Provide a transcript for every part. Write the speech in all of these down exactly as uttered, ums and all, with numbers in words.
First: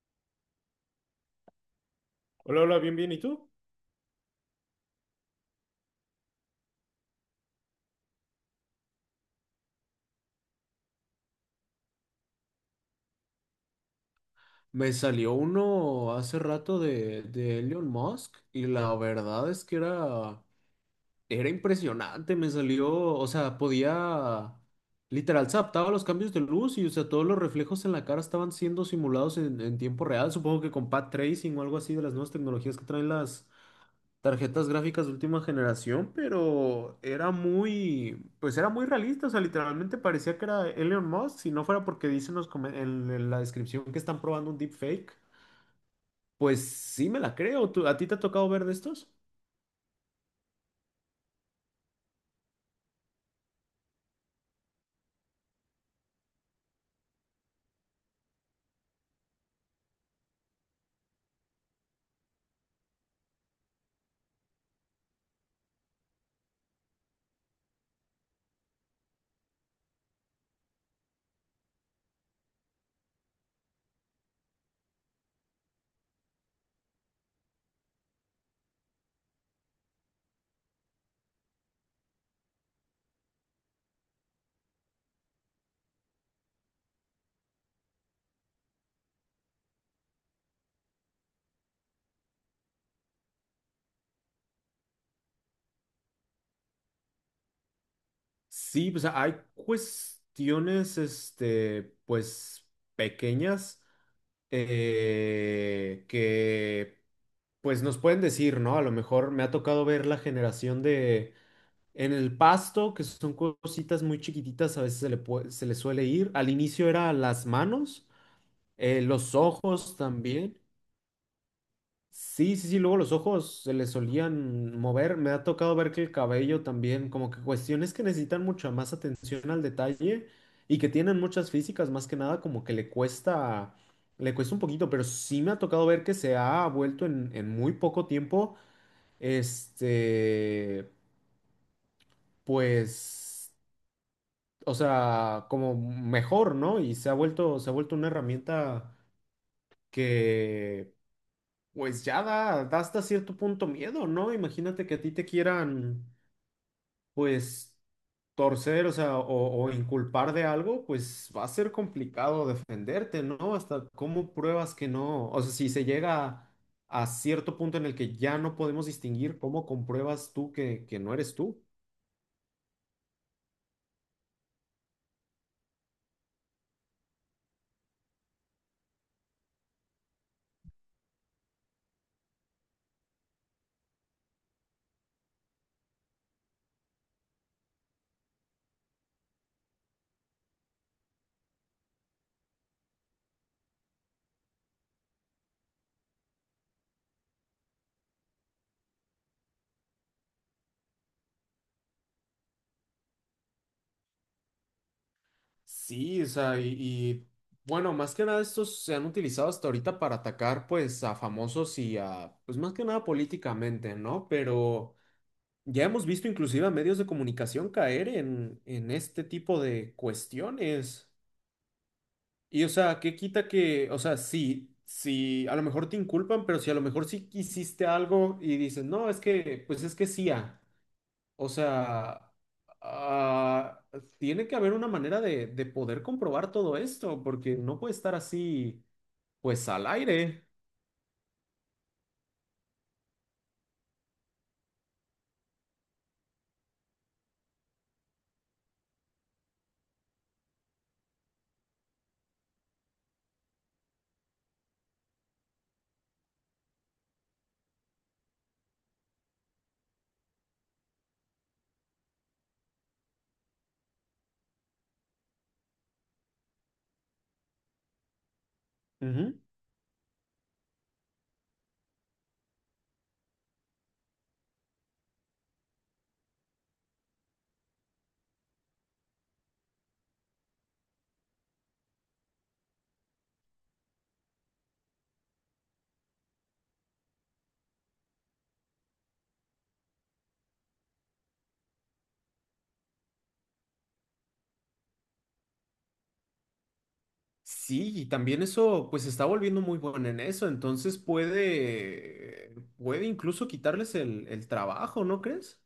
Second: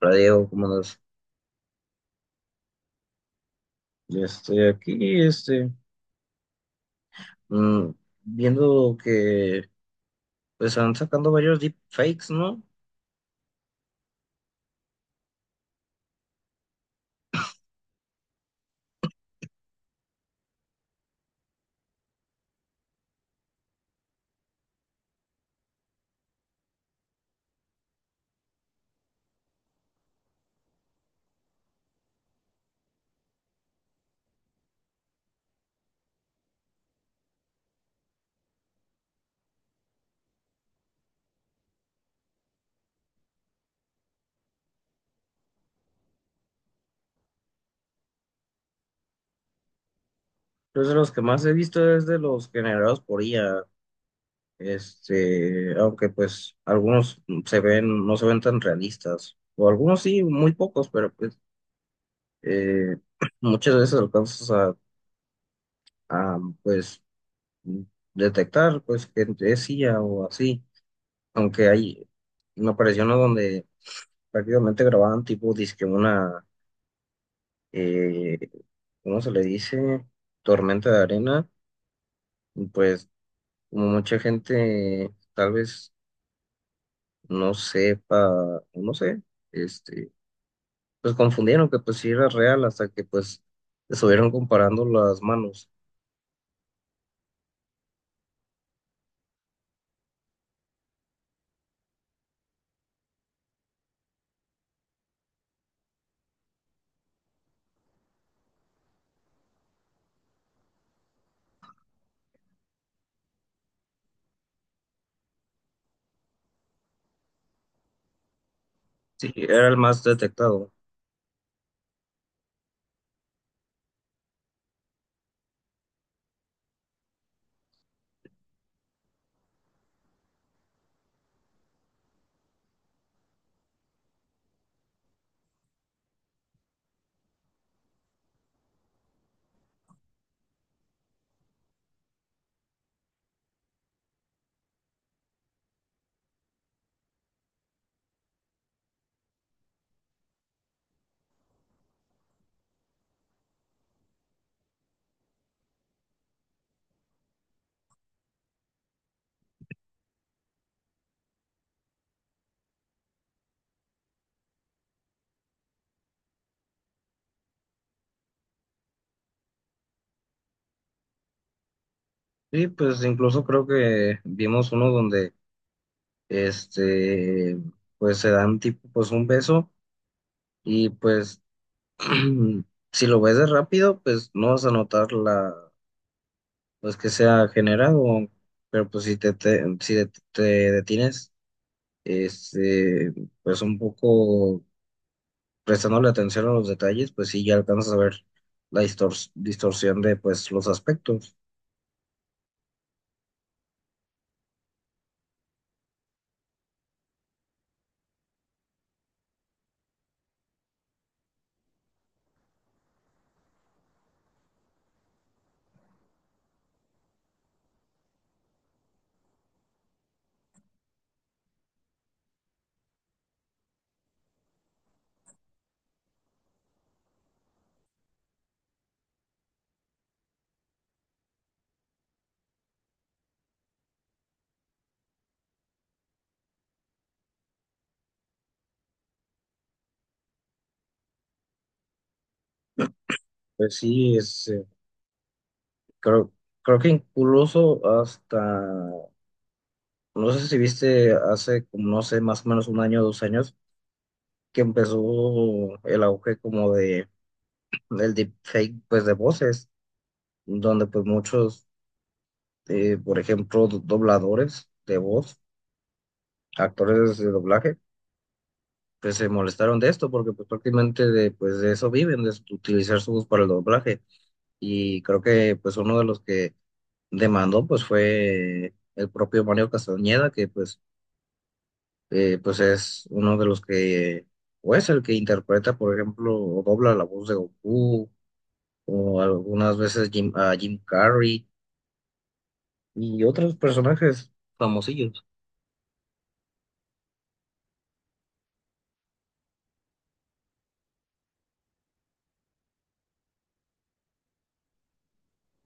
Hola Diego, ¿cómo andas? Hola, hola, bien, bien, ¿y tú? Ya estoy aquí, este, mm, viendo que pues están sacando varios deepfakes, ¿no? Me salió uno hace rato de, de Elon Musk y la verdad es que era, era impresionante. Me salió, o sea, podía, literal, se adaptaba a los cambios de luz y, o sea, todos los reflejos en la cara estaban siendo simulados en, en tiempo real. Supongo que con path tracing o algo así de las nuevas tecnologías que traen las, tarjetas gráficas de última generación, pero era muy, pues era muy realista, o sea, literalmente parecía que era Elon Musk, si no fuera porque dicen los come- en, en la descripción que están probando un deepfake, pues sí me la creo. ¿Tú- a ti te ha tocado ver de estos? Pues de los que más he visto es de los generados por I A, este, aunque pues algunos se ven, no se ven tan realistas, o algunos sí, muy pocos, pero pues eh, muchas veces alcanzas a, a, pues detectar pues que es I A o así, aunque hay, me apareció uno donde prácticamente grababan tipo disque una eh, ¿Cómo se le dice? Tormenta de arena, pues como mucha gente tal vez no sepa, o no sé, este, pues confundieron que pues sí era real hasta que pues estuvieron comparando las manos. Sí, pues hay cuestiones, este, pues pequeñas eh, que, pues nos pueden decir, ¿no? A lo mejor me ha tocado ver la generación de en el pasto, que son cositas muy chiquititas, a veces se le puede- se le suele ir. Al inicio era las manos, eh, Sí, los era el ojos más también. detectado. Sí, sí, sí, luego los ojos se le solían mover. Me ha tocado ver que el cabello también, como que cuestiones que necesitan mucha más atención al detalle y que tienen muchas físicas, más que nada, como que le cuesta, le cuesta un poquito, pero sí me ha tocado ver que se ha vuelto en en muy poco tiempo, este, pues, o sea, como mejor, ¿no? Y se ha vuelto, se ha vuelto una herramienta que, pues ya da, da hasta cierto punto miedo, ¿no? Imagínate que a ti te quieran, pues, torcer, o sea, o, o inculpar de algo, pues va a ser complicado defenderte, ¿no? Hasta cómo pruebas que no, o sea, si se llega a, cierto punto en el que ya no podemos distinguir, ¿cómo compruebas tú que, que no eres tú? Sí, pues incluso creo que vimos uno donde este, pues se dan tipo pues un beso y pues si lo ves de rápido, pues no vas a notar la pues que sea generado, pero pues si te, te- si de- te detienes, este, pues un poco prestándole atención a los detalles, pues sí ya alcanzas a ver la distors- distorsión de pues los aspectos. Sí, o sea, y, y, bueno, más que nada estos se han utilizado hasta ahorita para atacar pues a famosos y a, pues más que nada políticamente, ¿no? Pero ya hemos visto inclusive a medios de comunicación caer en, en este tipo de cuestiones. Y o sea, ¿qué quita que, o sea, sí, sí, a lo mejor te inculpan, pero si a lo mejor sí hiciste algo y dices, no, es que, pues es que sí, o sea, ah, tiene que haber una manera de, de poder comprobar todo esto, porque no puede estar así, pues al aire. Pues sí, es, eh, creo, creo que incluso hasta, no sé si viste hace, como, no sé, más o menos un año o dos años, que empezó el auge como de, del deepfake, pues de voces, donde pues muchos eh, por ejemplo, do- dobladores de voz, actores de doblaje, pues se Ujú. molestaron de esto porque pues prácticamente de, pues, de eso viven, de su- utilizar su voz para el doblaje. Y creo que pues uno de los que demandó pues fue el propio Mario Castañeda, que pues, eh, pues es uno de los que, o es el que interpreta, por ejemplo, o dobla la voz de Goku, o algunas veces Jim, a Jim Carrey y otros personajes famosillos. Sí, y también eso, pues se está volviendo muy bueno en eso, entonces puede, puede incluso quitarles el, el trabajo, ¿no crees?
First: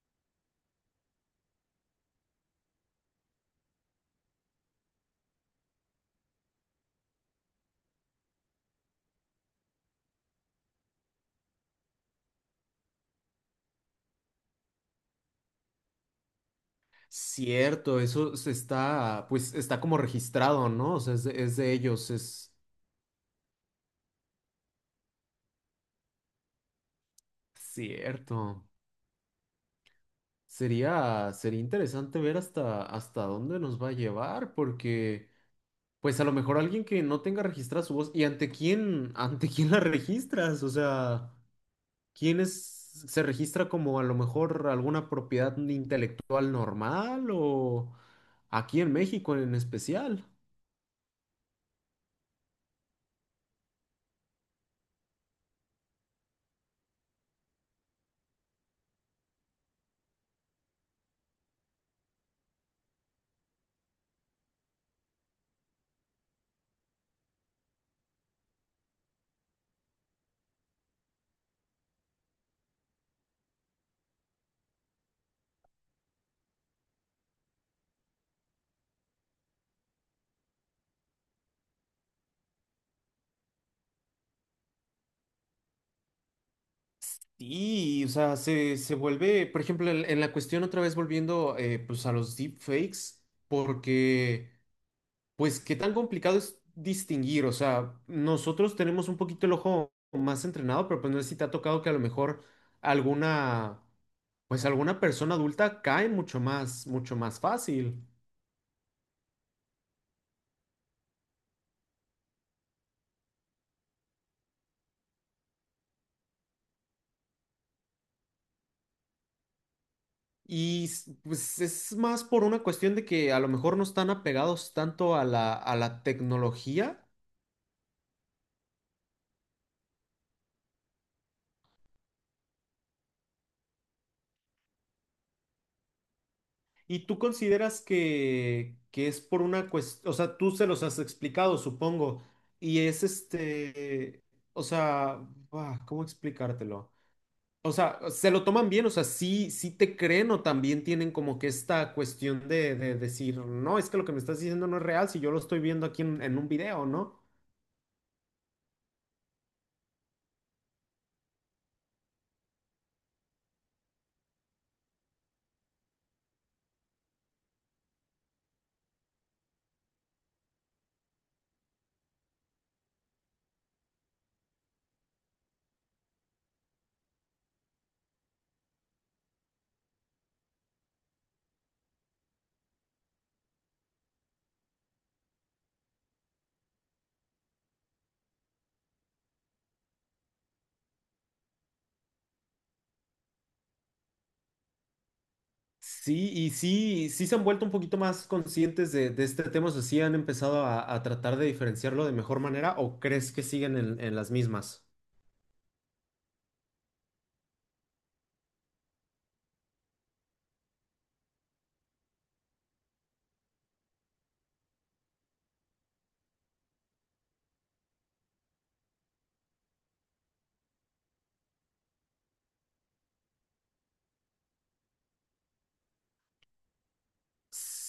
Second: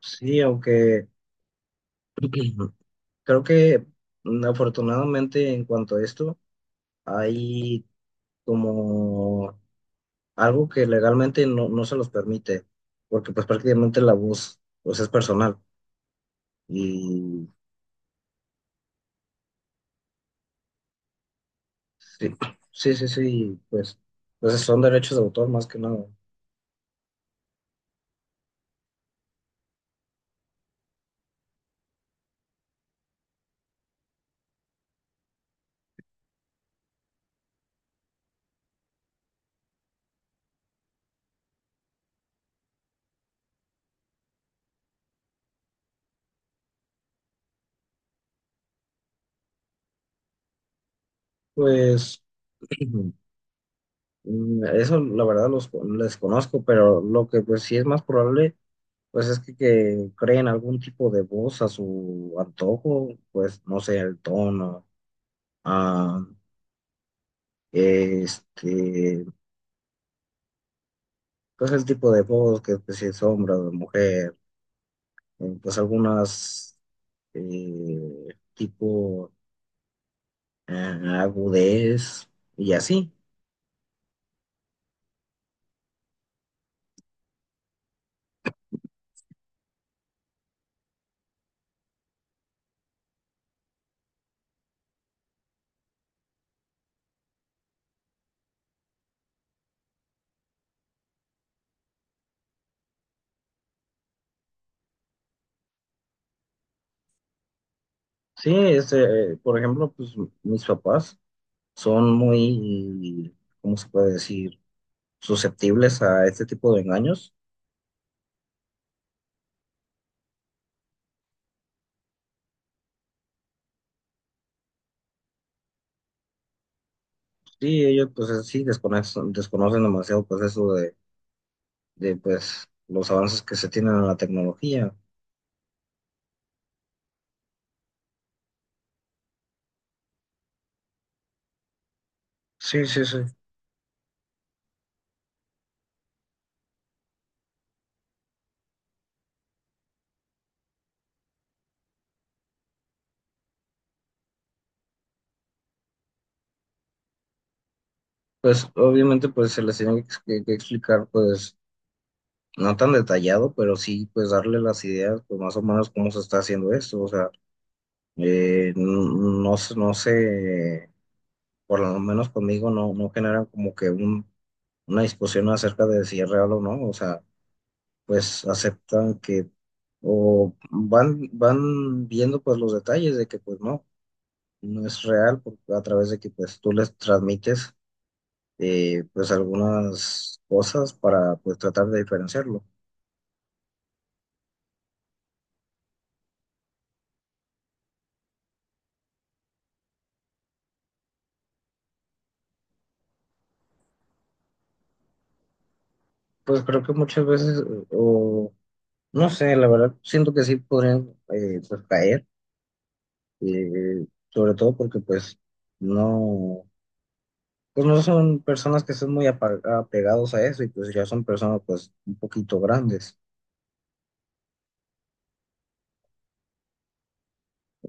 Sí, aunque... Creo que mm, afortunadamente en cuanto a esto, hay como algo que legalmente no, no se los permite, porque pues prácticamente la voz pues es personal. Y Cierto, eso se está, pues está como registrado, ¿no? O sea, es de, es de ellos, sí, es sí, sí, sí, pues, pues son derechos de autor más que nada. cierto. Sería, sería interesante ver hasta, hasta dónde nos va a llevar, porque pues a lo mejor alguien que no tenga registrada su voz, ¿y ante quién, ante quién la registras? O sea, ¿quién es, se registra como a lo mejor alguna propiedad intelectual normal o aquí en México en especial? Pues mm, eso la verdad los, les conozco, pero lo que pues sí es más probable, pues es que, que creen algún tipo de voz a su antojo, pues no sé, el tono. ah, Este, pues el tipo de voz que pues, si es hombre o mujer, eh, pues algunas eh, tipo eh, agudez y así. Y, o sea, se, se vuelve, por ejemplo, en, en la cuestión otra vez volviendo eh, pues a los deepfakes, porque... Pues qué tan complicado es distinguir, o sea, nosotros tenemos un poquito el ojo más entrenado, pero pues no sé si te ha tocado que a lo mejor alguna, pues alguna persona adulta cae mucho más, mucho más fácil. Sí, este, eh, por ejemplo, pues mis papás son muy, ¿cómo se puede decir? Susceptibles a este tipo de engaños. Y s- pues es más por una cuestión de que a lo mejor no están apegados tanto a la, a la tecnología. Sí, ellos pues eh, sí desconocen, desconocen demasiado pues eso de, de pues los avances que se tienen en la tecnología. ¿Y tú consideras que, que es por una cuestión, o sea, tú se los has explicado, supongo, y Sí, es sí, sí. este, o sea, ah, ¿cómo explicártelo? O sea, se lo toman bien, o sea, sí, sí te creen o también tienen como que esta cuestión de, de decir, no, es que lo que me estás diciendo no es real si yo lo estoy viendo aquí en, en un video, ¿no? Pues obviamente pues se les tiene que, que- explicar pues no tan detallado, pero sí pues darle las ideas pues más o menos cómo se está haciendo esto, o sea, eh, n- no, se- no sé, por lo menos conmigo no, no generan como que un, una discusión acerca de si es real o no, o sea, pues aceptan que o van, van viendo pues los detalles de que pues no, no es real por- a través de que pues tú les transmites. Eh, pues algunas cosas para pues tratar de diferenciarlo. Sí, y sí, sí se han vuelto un poquito más conscientes de, de este tema, o sea, sí han empezado a, a tratar de diferenciarlo de mejor manera o crees que siguen en, en las mismas. Pues creo que muchas veces, o no sé, la verdad, siento que sí podrían eh, pues caer, eh, sobre todo porque pues no, pues no son personas que estén muy apa- apegados a eso y pues ya son personas pues un poquito grandes.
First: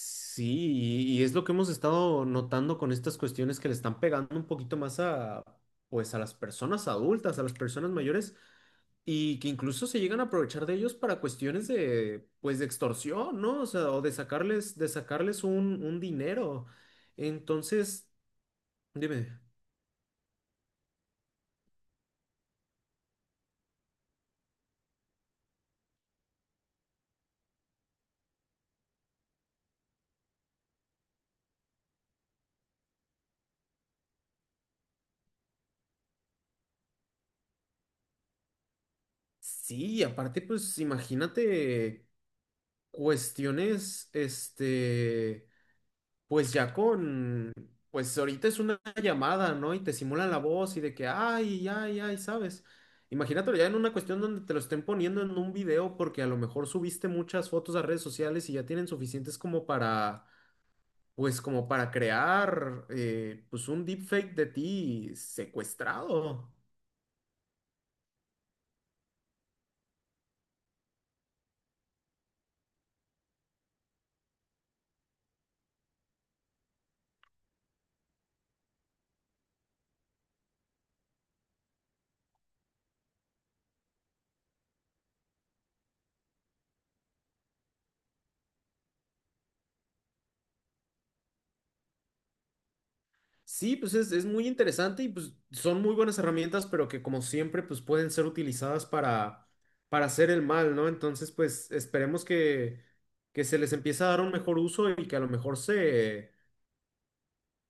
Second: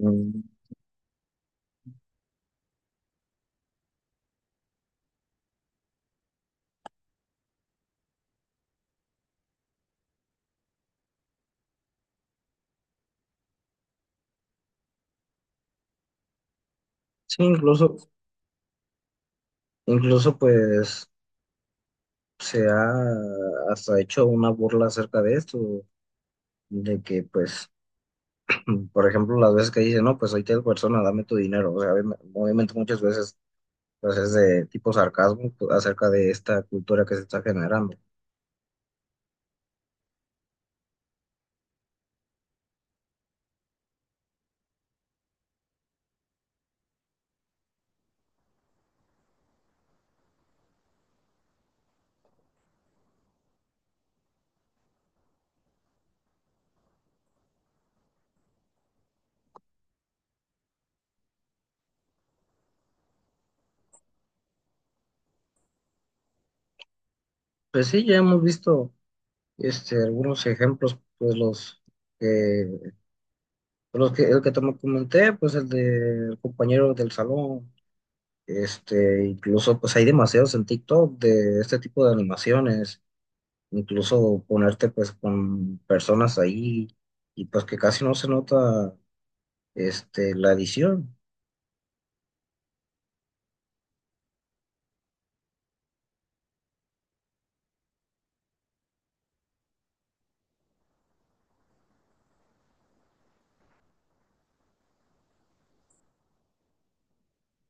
Mm, y, y es lo que hemos estado notando con estas cuestiones que le están pegando un poquito más a, pues, a las personas adultas, a las personas mayores. Y que incluso se llegan a aprovechar de ellos para cuestiones de, pues, de extorsión, ¿no? O sea, o de sacarles, de sacarles un, un dinero. sí, incluso, Entonces, dime, incluso pues se ha hasta hecho una burla acerca de esto, de que pues mm, por ejemplo, las veces que dice, no, pues soy tal persona, dame tu dinero. O sea, obvi- obviamente muchas veces pues es de tipo sarcasmo pues, acerca de esta cultura que se está generando. sí, y aparte, pues, imagínate cuestiones, este, pues ya con, pues ahorita es una llamada, ¿no? Y te simulan la voz y de que, ay, ay, ay, ¿sabes? Imagínatelo ya en una cuestión donde te lo estén poniendo en un video porque a lo mejor subiste muchas fotos a redes sociales y ya tienen suficientes como para, pues como para crear eh, pues un deepfake de ti secuestrado. Pues sí, ya hemos visto este, algunos ejemplos, pues los que, los que, el que te comenté, pues el del compañero del salón, este, incluso pues hay demasiados en TikTok de este tipo de animaciones, incluso ponerte pues con personas ahí y pues que casi no se nota este, la edición. Sí, pues es, es muy interesante y pues son muy buenas herramientas, pero que como siempre pues pueden ser utilizadas para, para hacer el mal, ¿no? Entonces pues esperemos que, que se les empiece a dar un mejor uso y que a lo mejor se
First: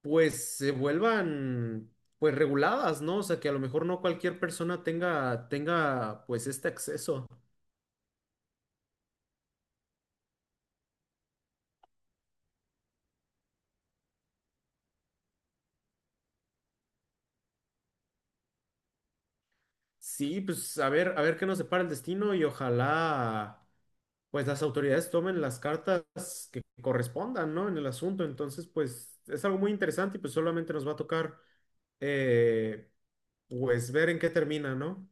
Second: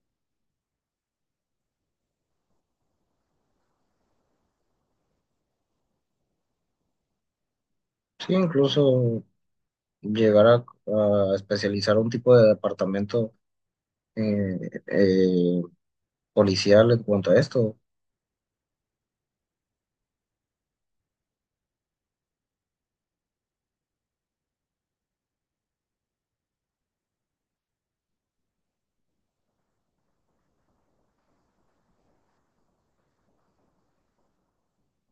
pues se vuelvan pues reguladas, ¿no? O sea, que a lo mejor no cualquier persona tenga, tenga pues este acceso. Sí, incluso llegar a, a especializar un tipo de departamento eh, eh, policial en cuanto a esto. Sí, pues a ver, a ver qué nos depara el destino y ojalá pues las autoridades tomen las cartas que correspondan, ¿no? En el asunto. Entonces, pues es algo muy interesante y pues solamente nos va a tocar eh, pues ver en qué termina, ¿no?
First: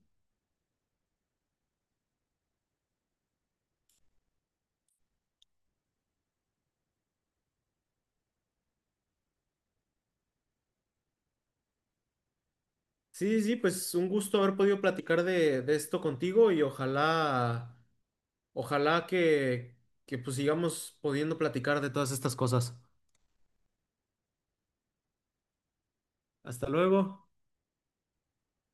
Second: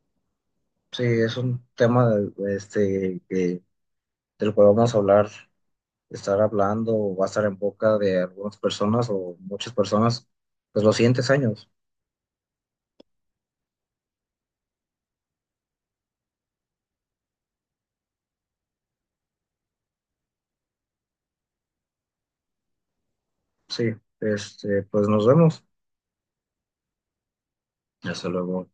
Sí, es un tema de- este, que, del cual vamos a hablar, estar hablando, o va a estar en boca de algunas personas o muchas personas, pues los siguientes años. Sí, sí, sí, pues un gusto haber podido platicar de, de esto contigo y ojalá, ojalá que, que pues sigamos pudiendo platicar de todas estas cosas. Sí, este, pues nos vemos. Hasta luego. Hasta luego.